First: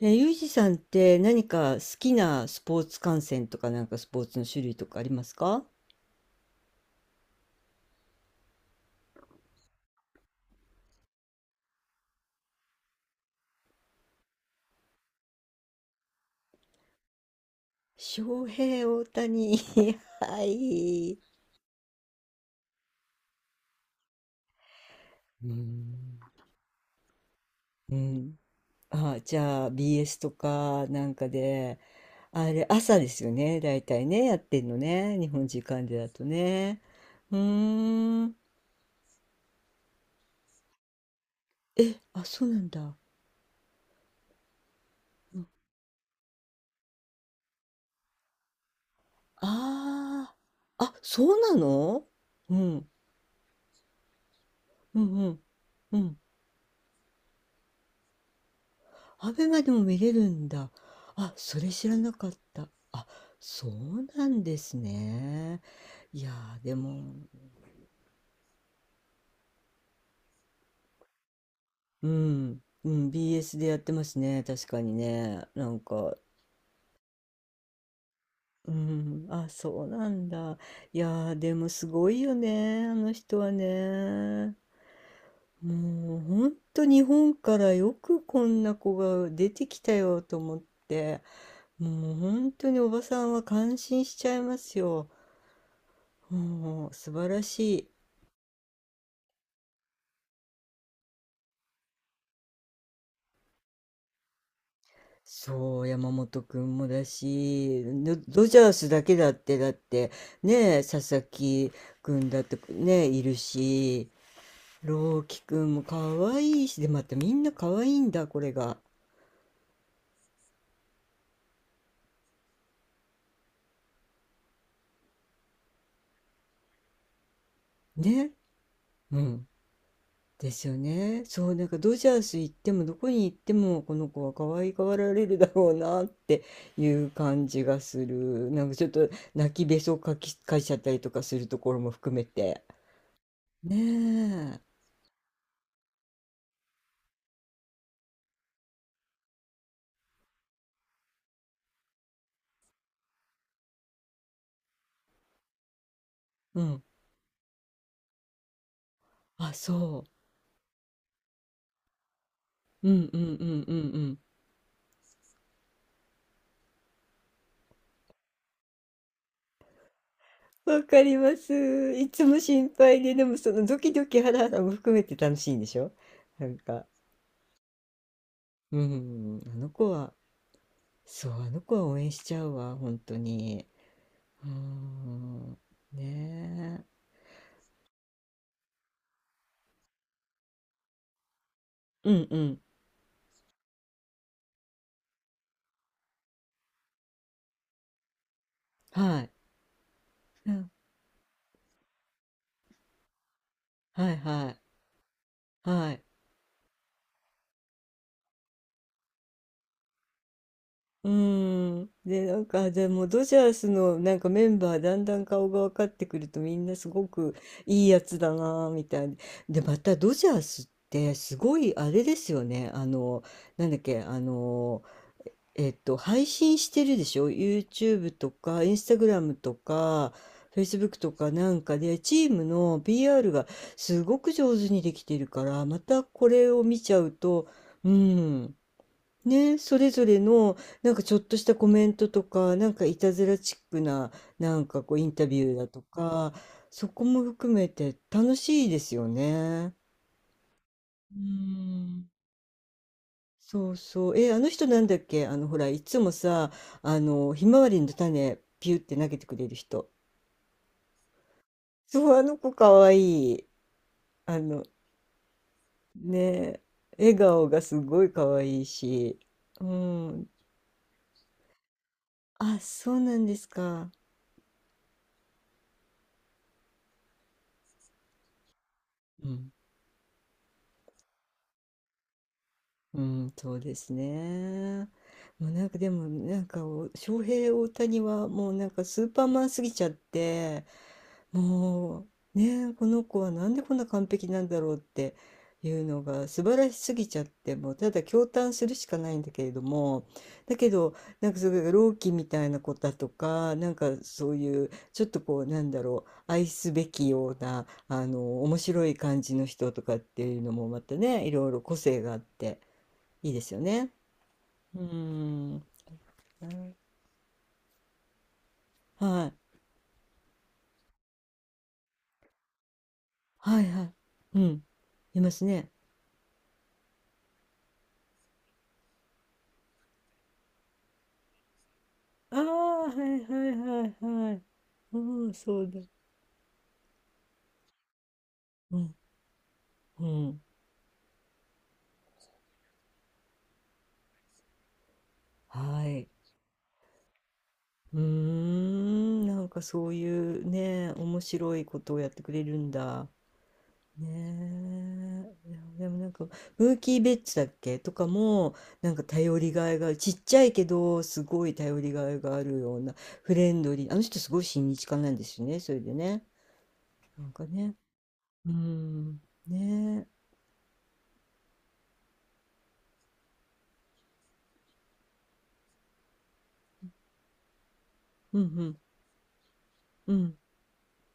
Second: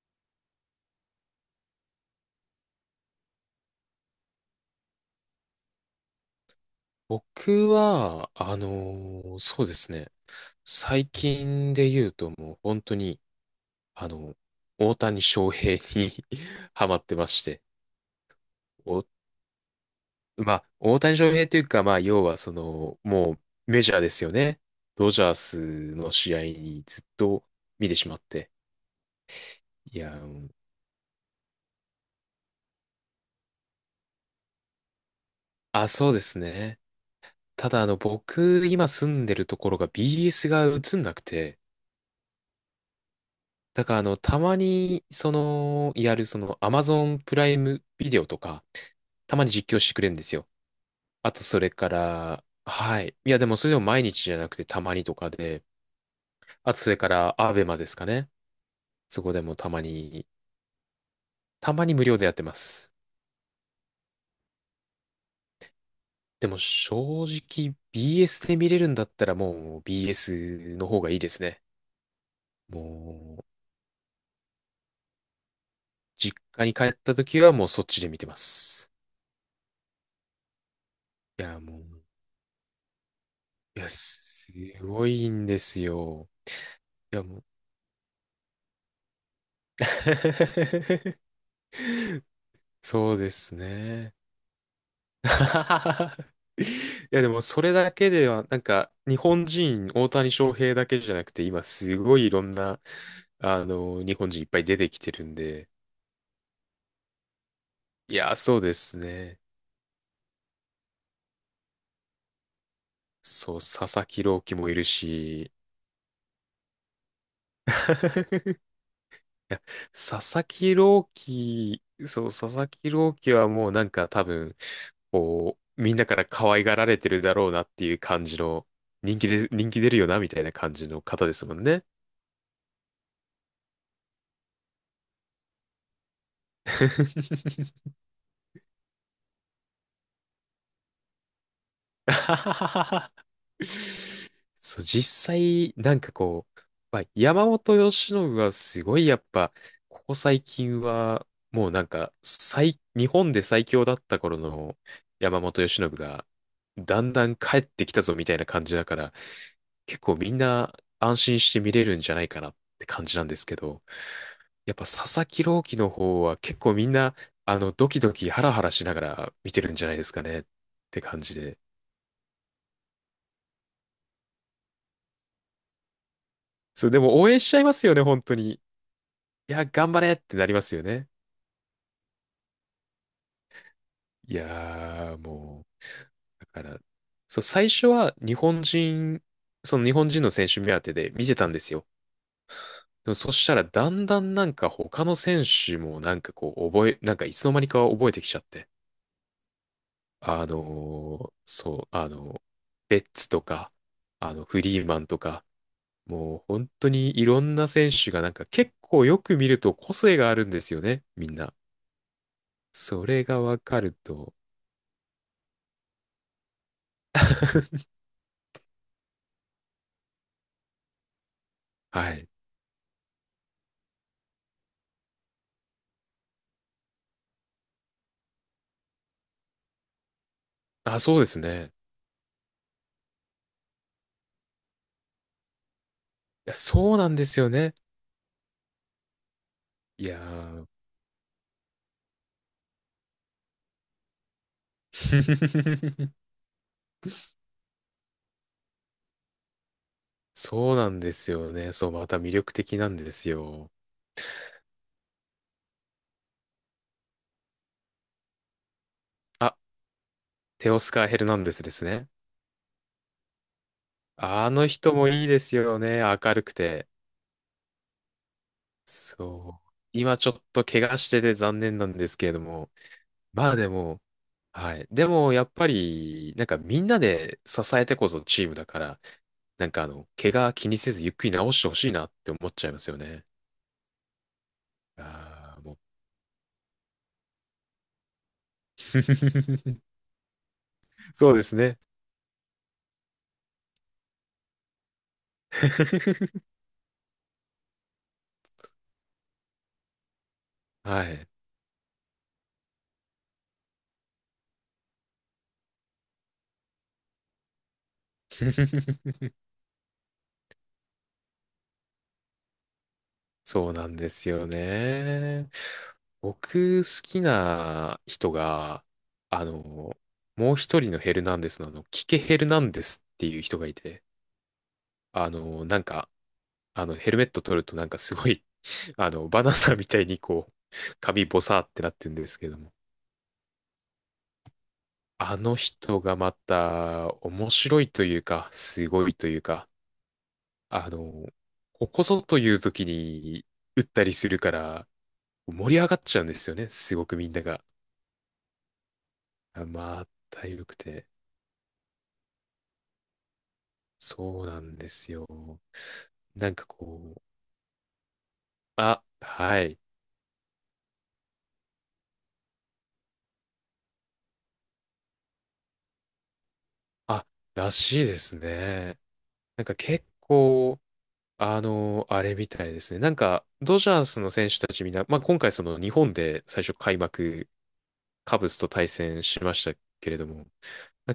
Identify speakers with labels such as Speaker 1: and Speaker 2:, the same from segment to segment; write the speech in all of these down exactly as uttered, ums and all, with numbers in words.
Speaker 1: え、ユージさんって何か好きなスポーツ観戦とかなんかスポーツの種類とかありますか？
Speaker 2: 僕は、あのーそうですね。最近で言うともう本当に、あの、大谷翔平に ハマってまして。
Speaker 1: 翔平、
Speaker 2: お、
Speaker 1: 大谷、は
Speaker 2: まあ、大谷
Speaker 1: い。
Speaker 2: 翔平というか、まあ、要はその、もうメジャーですよね。ドジャー
Speaker 1: うー
Speaker 2: スの
Speaker 1: ん。
Speaker 2: 試合にずっと見
Speaker 1: う
Speaker 2: てしまっ
Speaker 1: ん。
Speaker 2: て。
Speaker 1: あ、じゃあ
Speaker 2: いや、う
Speaker 1: ビーエス と
Speaker 2: ん、
Speaker 1: かなんかで、あれ朝ですよね。だいたいね、やってんのね。日本時間
Speaker 2: あ、
Speaker 1: でだ
Speaker 2: そうで
Speaker 1: と
Speaker 2: すね。
Speaker 1: ね。う
Speaker 2: ただ、あの、
Speaker 1: ーん。
Speaker 2: 僕、今住んでるところが ビーエス が映んなくて、
Speaker 1: え、あ、そうなんだ。あ
Speaker 2: だから、あの、たまに、その、やる、その、Amazon プライムビデオとか、たまに実況してくれるんで
Speaker 1: あ。
Speaker 2: すよ。
Speaker 1: あ、
Speaker 2: あ
Speaker 1: そう
Speaker 2: と、
Speaker 1: な
Speaker 2: それか
Speaker 1: の。
Speaker 2: ら、
Speaker 1: うん。
Speaker 2: はい。いや、でも、それでも毎日じゃなくて、たま
Speaker 1: う
Speaker 2: にと
Speaker 1: んう
Speaker 2: か
Speaker 1: ん。
Speaker 2: で、
Speaker 1: うん。
Speaker 2: あと、それから、アベマですかね。そ
Speaker 1: ア
Speaker 2: こで
Speaker 1: ベ
Speaker 2: も
Speaker 1: マ
Speaker 2: た
Speaker 1: で
Speaker 2: ま
Speaker 1: も見れる
Speaker 2: に、
Speaker 1: んだ。あ、それ
Speaker 2: たま
Speaker 1: 知
Speaker 2: に
Speaker 1: ら
Speaker 2: 無
Speaker 1: な
Speaker 2: 料で
Speaker 1: か
Speaker 2: や
Speaker 1: っ
Speaker 2: ってま
Speaker 1: た。
Speaker 2: す。
Speaker 1: あ、そうなんですね。いや
Speaker 2: でも、
Speaker 1: ー、で
Speaker 2: 正
Speaker 1: も、
Speaker 2: 直、ビーエス で見れるんだったら、もう、ビーエス の方がいいですね。
Speaker 1: うん、うん、
Speaker 2: もう、
Speaker 1: ビーエス でやってますね。確かにね。なんか、
Speaker 2: 実家に帰った時は、もう、そっちで見てま
Speaker 1: う
Speaker 2: す。
Speaker 1: ん、あ、そうなんだ。いやー、
Speaker 2: い
Speaker 1: で
Speaker 2: や、
Speaker 1: も
Speaker 2: も
Speaker 1: す
Speaker 2: う、
Speaker 1: ごいよね、あの人は
Speaker 2: いや、す
Speaker 1: ね。
Speaker 2: ごいんです
Speaker 1: もう、
Speaker 2: よ。
Speaker 1: ほんと日
Speaker 2: いや、
Speaker 1: 本
Speaker 2: もう
Speaker 1: からよくこんな子が出てきたよと思っ て、もう本当におば
Speaker 2: そう
Speaker 1: さ
Speaker 2: で
Speaker 1: んは
Speaker 2: す
Speaker 1: 感心
Speaker 2: ね。
Speaker 1: しちゃいますよ。うん、
Speaker 2: い
Speaker 1: 素
Speaker 2: や、
Speaker 1: 晴
Speaker 2: でも
Speaker 1: ら
Speaker 2: それ
Speaker 1: しい。
Speaker 2: だけでは、なんか、日本人、大谷翔平だけじゃなくて、今、すごいいろんな、あの、日本人いっぱい出てきてるんで、
Speaker 1: そう、山本君もだし、
Speaker 2: い
Speaker 1: ド、
Speaker 2: や、
Speaker 1: ドジ
Speaker 2: そう
Speaker 1: ャー
Speaker 2: で
Speaker 1: ス
Speaker 2: す
Speaker 1: だけだっ
Speaker 2: ね。
Speaker 1: て、だって、ねえ、佐々木君だってね、いる
Speaker 2: そう、佐々
Speaker 1: し、
Speaker 2: 木朗希もいる
Speaker 1: 朗希
Speaker 2: し、
Speaker 1: 君も可愛いし、で、またみんな可愛いんだ、これ
Speaker 2: い
Speaker 1: が。
Speaker 2: や佐々木朗希、そう、佐々木朗希はもうなんか多分、こう、みんなから可愛がられてるだろうなっていう感
Speaker 1: ね。
Speaker 2: じの、
Speaker 1: う
Speaker 2: 人気
Speaker 1: ん。
Speaker 2: で、人気出るよな、みたい
Speaker 1: で
Speaker 2: な
Speaker 1: す
Speaker 2: 感
Speaker 1: よ
Speaker 2: じの
Speaker 1: ね。
Speaker 2: 方です
Speaker 1: そう、
Speaker 2: もん
Speaker 1: なんか
Speaker 2: ね。
Speaker 1: ドジャース行っても、どこに行っても、この子は可愛がられるだろうなっていう感じが する。なんかちょっと泣きべそかき、かいちゃったりとかするところも含めて。ねえ。
Speaker 2: そう、実際、なんかこう、まあ、山本由伸はすごいやっぱ、ここ最近は、もうなんか、最、日本で最強だった頃の山本由伸が、
Speaker 1: うん。
Speaker 2: だんだん帰ってきたぞみたいな感じだから、
Speaker 1: あ、そ
Speaker 2: 結
Speaker 1: う。
Speaker 2: 構みんな安心して見れるんじゃないかなって
Speaker 1: う
Speaker 2: 感
Speaker 1: ん
Speaker 2: じ
Speaker 1: う
Speaker 2: なん
Speaker 1: ん
Speaker 2: で
Speaker 1: う
Speaker 2: すけ
Speaker 1: んうん
Speaker 2: ど、
Speaker 1: うん。
Speaker 2: やっぱ佐々木朗希の方は結構みんな、あの、ドキドキハラハラしながら見てるんじゃないですかねっ
Speaker 1: わ
Speaker 2: て
Speaker 1: かり
Speaker 2: 感じ
Speaker 1: ま
Speaker 2: で。
Speaker 1: す。いつも心配で、でもそのドキドキハラハラも含めて楽しいんでしょ、なんか。
Speaker 2: そう、でも応援しちゃいますよね、本当に。い
Speaker 1: うん、あ
Speaker 2: や、
Speaker 1: の子
Speaker 2: 頑張
Speaker 1: は、
Speaker 2: れってなりますよね。
Speaker 1: そう、あの子は応援しちゃうわ、本当に。
Speaker 2: い
Speaker 1: う
Speaker 2: やー、
Speaker 1: ん、
Speaker 2: もう、だか
Speaker 1: ね
Speaker 2: ら、
Speaker 1: え。
Speaker 2: そう、最初は日本人、その日本人の選手目当てで見てたんですよ。
Speaker 1: うんうん。
Speaker 2: でもそしたら、だんだんなんか他の選手もなんかこう、覚え、なんかいつの間にか覚えてきちゃって。
Speaker 1: はい。
Speaker 2: あ
Speaker 1: うん、
Speaker 2: のーそう、あのベッツとか、
Speaker 1: はい
Speaker 2: あの、
Speaker 1: は
Speaker 2: フ
Speaker 1: い。
Speaker 2: リーマンとか、
Speaker 1: はい。
Speaker 2: もう本当にいろんな選手がなんか結構よく見ると個性があるんですよね、
Speaker 1: う
Speaker 2: みんな。
Speaker 1: ん。で、なんか、じゃあも
Speaker 2: そ
Speaker 1: うド
Speaker 2: れ
Speaker 1: ジ
Speaker 2: が
Speaker 1: ャー
Speaker 2: わ
Speaker 1: ス
Speaker 2: かる
Speaker 1: のなんか
Speaker 2: と、
Speaker 1: メンバーだんだん顔が分かってくると、みんなすごくいいやつだなぁみたいな。で、またドジャースってすごいあれ
Speaker 2: は
Speaker 1: で
Speaker 2: い。
Speaker 1: すよね。あの、なんだっけ、あの、えっと、配信してるでしょ ?ユーチューブ とか、インスタグラム とか、
Speaker 2: あ、
Speaker 1: フェイスブック と
Speaker 2: そうで
Speaker 1: か
Speaker 2: す
Speaker 1: なん
Speaker 2: ね。
Speaker 1: かで、チームの ビーアール がすごく上手にできてるから、またこれ
Speaker 2: いや、
Speaker 1: を見ち
Speaker 2: そう
Speaker 1: ゃ
Speaker 2: な
Speaker 1: う
Speaker 2: んです
Speaker 1: と、
Speaker 2: よね。
Speaker 1: うん。ね、それぞ
Speaker 2: い
Speaker 1: れ
Speaker 2: や
Speaker 1: の
Speaker 2: ー
Speaker 1: なんかちょっとしたコメントとか、なんかいたずらチックな、なんかこうインタビューだと か、そこも含めて楽しいですよね。
Speaker 2: そうなんで
Speaker 1: うー
Speaker 2: すよね。そう、
Speaker 1: ん。
Speaker 2: また魅力的なんです
Speaker 1: そ
Speaker 2: よ。
Speaker 1: うそう。え、あの人なんだっけ、あの、ほら、いつもさ、あの、ひまわりの種、ピュって投げてくれる
Speaker 2: あ、
Speaker 1: 人。
Speaker 2: テオスカー・ヘルナンデスですね。
Speaker 1: そう、あの子かわいい。あ
Speaker 2: あ
Speaker 1: の、
Speaker 2: の人もいいですよね。明るく
Speaker 1: ね、
Speaker 2: て。
Speaker 1: 笑顔がすごいかわいいし。
Speaker 2: そ
Speaker 1: う
Speaker 2: う。今ち
Speaker 1: ん。
Speaker 2: ょっと怪我してて残念なんですけれど
Speaker 1: あ、
Speaker 2: も。
Speaker 1: そうなんです
Speaker 2: まあで
Speaker 1: か。
Speaker 2: も、はい。でも、やっぱり、なんかみんなで支えてこそチームだから、
Speaker 1: うん
Speaker 2: なんかあの、怪我気にせずゆっくり治してほしいなって思っちゃいますよ
Speaker 1: う
Speaker 2: ね。
Speaker 1: ん、そうですね。もう
Speaker 2: ああ、
Speaker 1: なんか
Speaker 2: も
Speaker 1: でも、なんかお翔平大谷はもうなんかスーパーマンすぎ
Speaker 2: う
Speaker 1: ちゃっ て、
Speaker 2: そうですね。
Speaker 1: もうね、この子はなんでこんな完璧なんだろうっていうのが 素晴らしすぎちゃって、もうただ驚嘆するしかないんだけれども、だけど、
Speaker 2: はい。
Speaker 1: なんかそれが朗希みたいな子だとか、なんかそういうちょっとこうなんだろう、愛すべきようなあの面白い感 じの人とかっていうのもまたね、いろいろ個性があって。いいですよ
Speaker 2: そうな
Speaker 1: ね。
Speaker 2: んですよ
Speaker 1: うー
Speaker 2: ね。
Speaker 1: ん。は
Speaker 2: 僕、好きな人が、
Speaker 1: い。
Speaker 2: あの、もう一人のヘルナンデスの、あの、キケ・ヘルナンデスっていう人
Speaker 1: は
Speaker 2: が
Speaker 1: い
Speaker 2: い
Speaker 1: はい。
Speaker 2: て、
Speaker 1: うん。いま
Speaker 2: あ
Speaker 1: す
Speaker 2: の、
Speaker 1: ね。
Speaker 2: なんか、あの、ヘルメット取るとなんかすごい、あの、バナナみたいにこう、髪ボサーってなってるんで
Speaker 1: あ
Speaker 2: すけども、
Speaker 1: あ、はいはいはいはい。うん、
Speaker 2: あの
Speaker 1: そうだ。
Speaker 2: 人がまた面白いというか、
Speaker 1: う
Speaker 2: す
Speaker 1: ん、
Speaker 2: ごいというか、
Speaker 1: うん。
Speaker 2: あの、ここぞという時に打ったりするから、盛り
Speaker 1: は
Speaker 2: 上がっ
Speaker 1: い。
Speaker 2: ちゃうんですよね。すごくみんなが。
Speaker 1: うーん、なんか
Speaker 2: あ
Speaker 1: そう
Speaker 2: ま
Speaker 1: い
Speaker 2: あ、
Speaker 1: う
Speaker 2: 体力
Speaker 1: ね、
Speaker 2: て。
Speaker 1: 面白いことをやってくれるんだ。
Speaker 2: そうなんです
Speaker 1: ね
Speaker 2: よ。
Speaker 1: え。いやでもなんか、
Speaker 2: なんか
Speaker 1: ムーキー・ベ
Speaker 2: こう、
Speaker 1: ッツだっけとかも、なんか
Speaker 2: あ、
Speaker 1: 頼り
Speaker 2: は
Speaker 1: がい
Speaker 2: い。
Speaker 1: がある。ちっちゃいけど、すごい頼りがいがあるような、フレンドリー。あの人すごい親日家なんですよね、それでね。な
Speaker 2: あ、
Speaker 1: んか
Speaker 2: ら
Speaker 1: ね、
Speaker 2: しいです
Speaker 1: うー
Speaker 2: ね。
Speaker 1: ん、
Speaker 2: なんか結
Speaker 1: ねえ、
Speaker 2: 構、あの、あれみたいですね。なんか、ドジャースの選手たちみんな、まあ今回その日本で最初開幕
Speaker 1: う
Speaker 2: カ
Speaker 1: んう
Speaker 2: ブスと
Speaker 1: ん、
Speaker 2: 対戦しましたけ
Speaker 1: う
Speaker 2: れど
Speaker 1: ん、
Speaker 2: も、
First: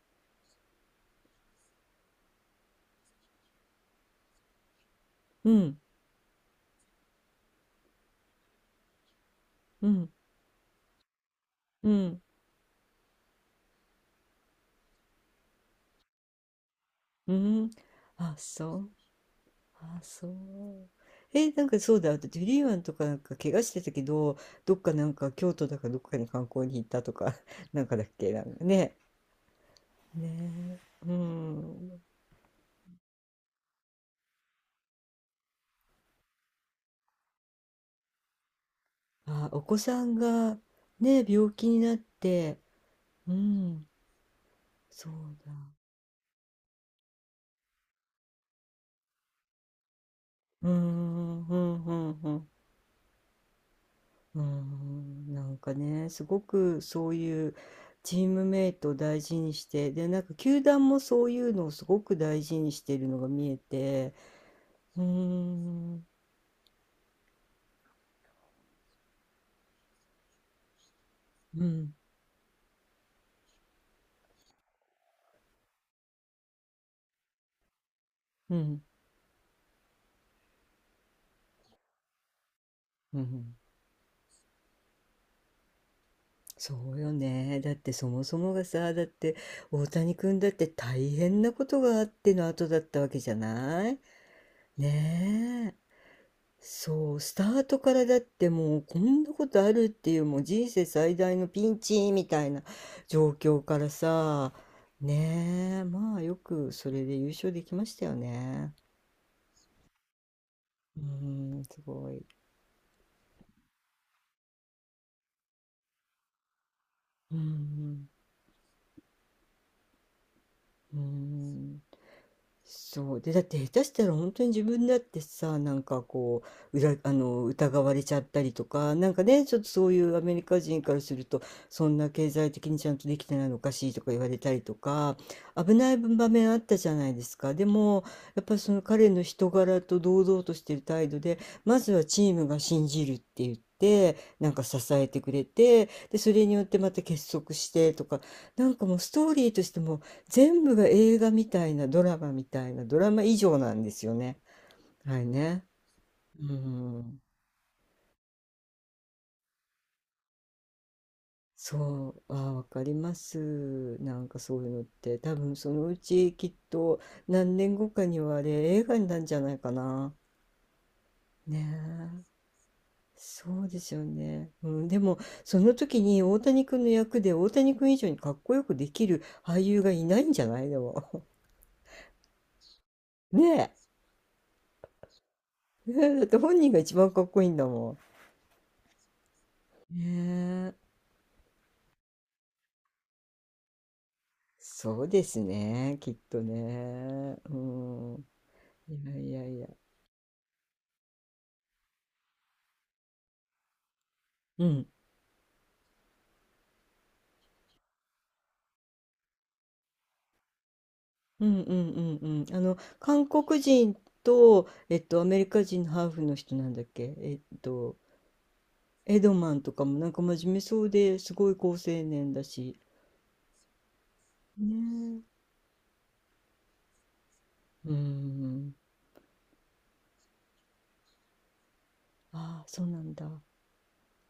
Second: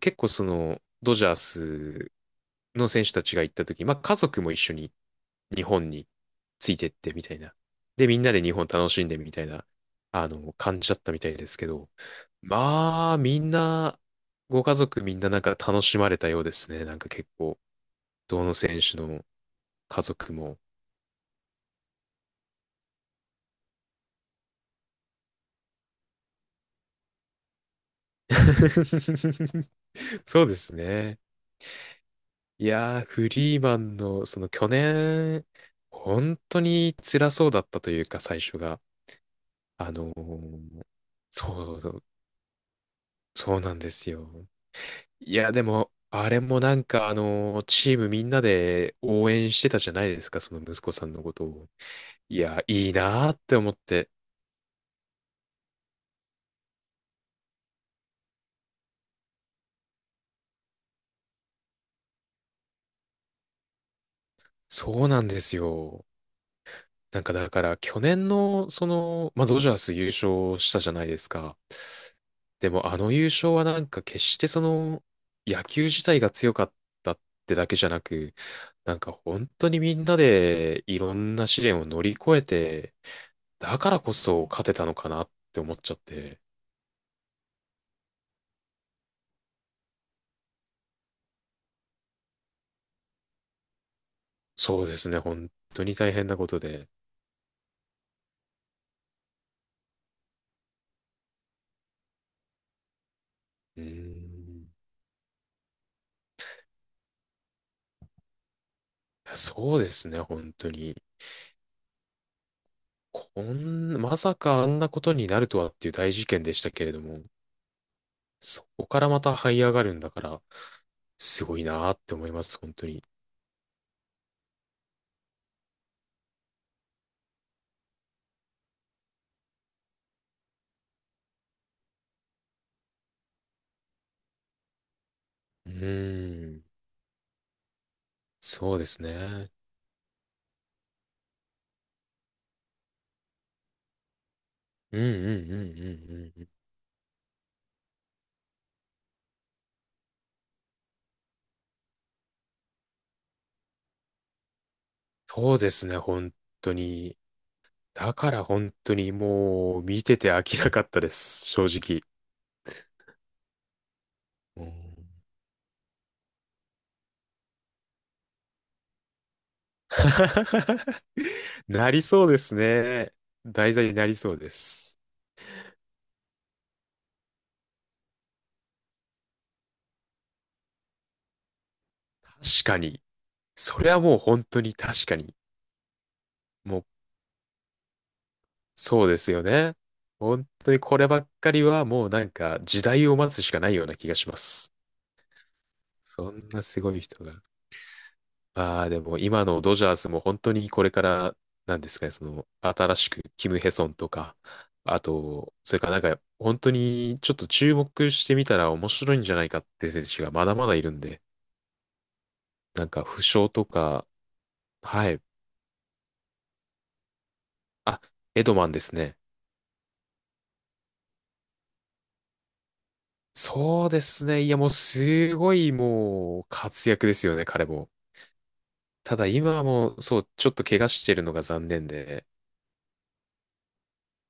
Speaker 2: 結構その、ドジャースの選手たちが行った時、まあ家族も一緒に
Speaker 1: う
Speaker 2: 日
Speaker 1: ん、
Speaker 2: 本についてってみたいな。で、みんなで日本楽しんでみたいな、
Speaker 1: うん、
Speaker 2: あの、感じだったみたいですけ
Speaker 1: う
Speaker 2: ど、
Speaker 1: ん、
Speaker 2: まあ、みんな、ご家族みんななんか楽しまれたようですね。なんか結
Speaker 1: う
Speaker 2: 構、
Speaker 1: ん。あ、
Speaker 2: どの
Speaker 1: そ
Speaker 2: 選
Speaker 1: う、
Speaker 2: 手の
Speaker 1: あ、
Speaker 2: 家
Speaker 1: そ
Speaker 2: 族も。
Speaker 1: う。え、なんかそうだ、だってフリーマンとかなんか怪我してたけど、どっかなんか京都だかどっかに観光に行ったとか、なんかだっけ、なんかね、ね
Speaker 2: そうです
Speaker 1: え、う
Speaker 2: ね。
Speaker 1: ん。
Speaker 2: いやー、フリーマンの、その去年、本当に辛そうだったというか、最初が。
Speaker 1: あ、お子
Speaker 2: あ
Speaker 1: さ
Speaker 2: の
Speaker 1: んが
Speaker 2: ー
Speaker 1: ね、病気
Speaker 2: そ
Speaker 1: に
Speaker 2: うそ
Speaker 1: なっ
Speaker 2: う、
Speaker 1: て、う
Speaker 2: そうなん
Speaker 1: ん、
Speaker 2: ですよ。
Speaker 1: そ
Speaker 2: い
Speaker 1: うだ。
Speaker 2: や、でも、あれもなんか、あのーチームみんなで応援してたじゃないですか、その
Speaker 1: う
Speaker 2: 息子さんのこと
Speaker 1: ん、う
Speaker 2: を。
Speaker 1: ん、うん、う
Speaker 2: い
Speaker 1: ん。
Speaker 2: や、いいなーって思って。
Speaker 1: うーん、なんかね、すごくそういうチームメイトを大事にして、で、なんか球団もそういうのをすごく大事にしているのが見えて、うー
Speaker 2: そうなんですよ。
Speaker 1: ん、
Speaker 2: なんかだから、去年の、その、まあ、ドジャース優勝したじゃないですか。
Speaker 1: うん、
Speaker 2: でも、あの優勝はなんか決してその、野球自体が強かったってだけじゃなく、
Speaker 1: うん、
Speaker 2: なんか本当にみんなでいろんな試練を乗り越えて、
Speaker 1: うん、
Speaker 2: だからこそ勝てたのかなって思っちゃって、
Speaker 1: そうよね。だってそもそもがさ、だって大谷君だって大変なことがあっての後だったわけじゃない。
Speaker 2: そうですね、本
Speaker 1: ねえ。
Speaker 2: 当に大変なことで。
Speaker 1: そう、スタートからだってもうこんなことあるっていう、もう人生最大のピンチみたいな状況か
Speaker 2: うー
Speaker 1: らさ、
Speaker 2: ん、
Speaker 1: ねえ、まあよくそれで優勝できましたよね。
Speaker 2: そうですね、本当
Speaker 1: う
Speaker 2: に。
Speaker 1: ん、すごい。
Speaker 2: こん、まさかあんなことになるとはっていう大事件でしたけれども、
Speaker 1: うん、
Speaker 2: そこからまた這い上がるんだから、
Speaker 1: う
Speaker 2: すごい
Speaker 1: ん。
Speaker 2: なーって思います、本当に。
Speaker 1: そうで、だって下手したら本当に自分だってさ、なんかこう裏、あの疑われちゃったりとか、なんかね、ちょっとそういうアメリカ人からすると、そんな経済的にちゃんとできてないのおかしいとか言われたりとか、
Speaker 2: う
Speaker 1: 危ない場面
Speaker 2: ー
Speaker 1: あっ
Speaker 2: ん、
Speaker 1: たじゃないですか。でも、やっぱりそ
Speaker 2: そう
Speaker 1: の
Speaker 2: です
Speaker 1: 彼の人
Speaker 2: ね。
Speaker 1: 柄と堂々としてる態度で、まずはチームが信じるって言って。なんか支
Speaker 2: うんう
Speaker 1: えてくれ
Speaker 2: んうんう
Speaker 1: て、
Speaker 2: んう
Speaker 1: で、そ
Speaker 2: んう
Speaker 1: れ
Speaker 2: ん。
Speaker 1: によってまた結束してとか、なんかもうストーリーとしても全部が映画みたいな、ドラマみたいな、ドラマ以上なんですよね。はい
Speaker 2: そう
Speaker 1: ね。
Speaker 2: ですね、本
Speaker 1: う
Speaker 2: 当に。
Speaker 1: ん。
Speaker 2: だから本当にもう見てて飽きなかったです、正直。
Speaker 1: そう、あーわかります。なんかそう
Speaker 2: う
Speaker 1: いう
Speaker 2: ん
Speaker 1: のって、多分そのうちきっと何年後かにはあれ、映画になるんじゃないかな。ね
Speaker 2: なり
Speaker 1: え。
Speaker 2: そうですね。
Speaker 1: そう
Speaker 2: 題
Speaker 1: で
Speaker 2: 材
Speaker 1: す
Speaker 2: に
Speaker 1: よ
Speaker 2: なりそう
Speaker 1: ね。
Speaker 2: で
Speaker 1: うん、で
Speaker 2: す。
Speaker 1: も、その時に大谷君の役で大谷君以上にかっこよくできる俳優がいないんじゃないでも。
Speaker 2: 確かに。
Speaker 1: ね
Speaker 2: それはもう本当に確かに。
Speaker 1: え。ねえ、だって本人が
Speaker 2: もう
Speaker 1: 一番かっこいいんだも
Speaker 2: そうですよね。
Speaker 1: ん。
Speaker 2: 本
Speaker 1: ね
Speaker 2: 当
Speaker 1: え。
Speaker 2: にこればっかりはもうなんか時代を待つしかないような気がします。
Speaker 1: そうですね、きっ
Speaker 2: そ
Speaker 1: と
Speaker 2: んなすごい人
Speaker 1: ね。
Speaker 2: が。
Speaker 1: うん。
Speaker 2: ああ、で
Speaker 1: いや
Speaker 2: も
Speaker 1: い
Speaker 2: 今
Speaker 1: やい
Speaker 2: の
Speaker 1: や。
Speaker 2: ドジャースも本当にこれから、なんですかね、その新しくキム・ヘソンとか、
Speaker 1: うん。
Speaker 2: あと、それからなんか本当にちょっと注目してみたら面白いんじゃないかって選手がまだまだいるんで、
Speaker 1: うんうんうんうん。あの、
Speaker 2: なんか負
Speaker 1: 韓
Speaker 2: 傷
Speaker 1: 国
Speaker 2: と
Speaker 1: 人
Speaker 2: か、
Speaker 1: と、えっ
Speaker 2: は
Speaker 1: と、
Speaker 2: い。
Speaker 1: アメリカ人のハーフの人なんだっけ、えっと、
Speaker 2: あ、エドマンですね。
Speaker 1: エドマンとかもなんか真面目そうですごい好青年だし。
Speaker 2: そうですね。いやもう
Speaker 1: ね
Speaker 2: すごいもう活躍ですよね、彼
Speaker 1: え。
Speaker 2: も。
Speaker 1: うん。
Speaker 2: ただ今はもう、そう、ちょっと怪我してるのが残念で、
Speaker 1: ああ、そうなんだ。は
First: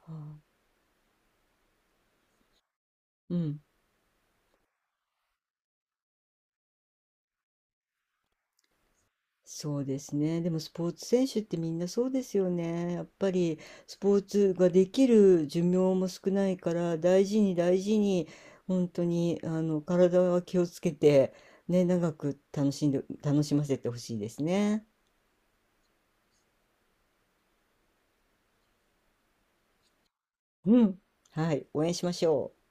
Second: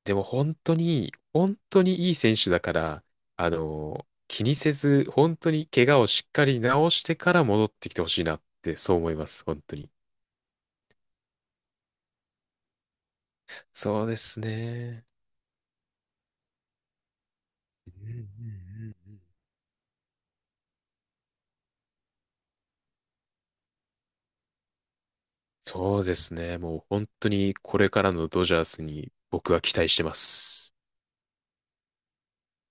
Speaker 2: でも
Speaker 1: あ
Speaker 2: 本当に、本当にいい選手だから、
Speaker 1: う
Speaker 2: あ
Speaker 1: ん。
Speaker 2: の、気にせず、本当に怪我をしっかり治してから戻ってきてほしいなって、そう思います、本
Speaker 1: そ
Speaker 2: 当
Speaker 1: う
Speaker 2: に。
Speaker 1: ですね。でもスポーツ選手ってみんなそうですよね。やっぱりス
Speaker 2: そう
Speaker 1: ポ
Speaker 2: で
Speaker 1: ー
Speaker 2: す
Speaker 1: ツができ
Speaker 2: ね。
Speaker 1: る寿命も少ないから大事に大事
Speaker 2: うんうんう
Speaker 1: に本
Speaker 2: ん
Speaker 1: 当
Speaker 2: うん、
Speaker 1: にあの体は気をつけてね、長く楽しんで、楽しませてほしいですね。
Speaker 2: そうですね。もう本当にこれからのドジャースに僕は期待してます。
Speaker 1: うん。はい。応援しましょう。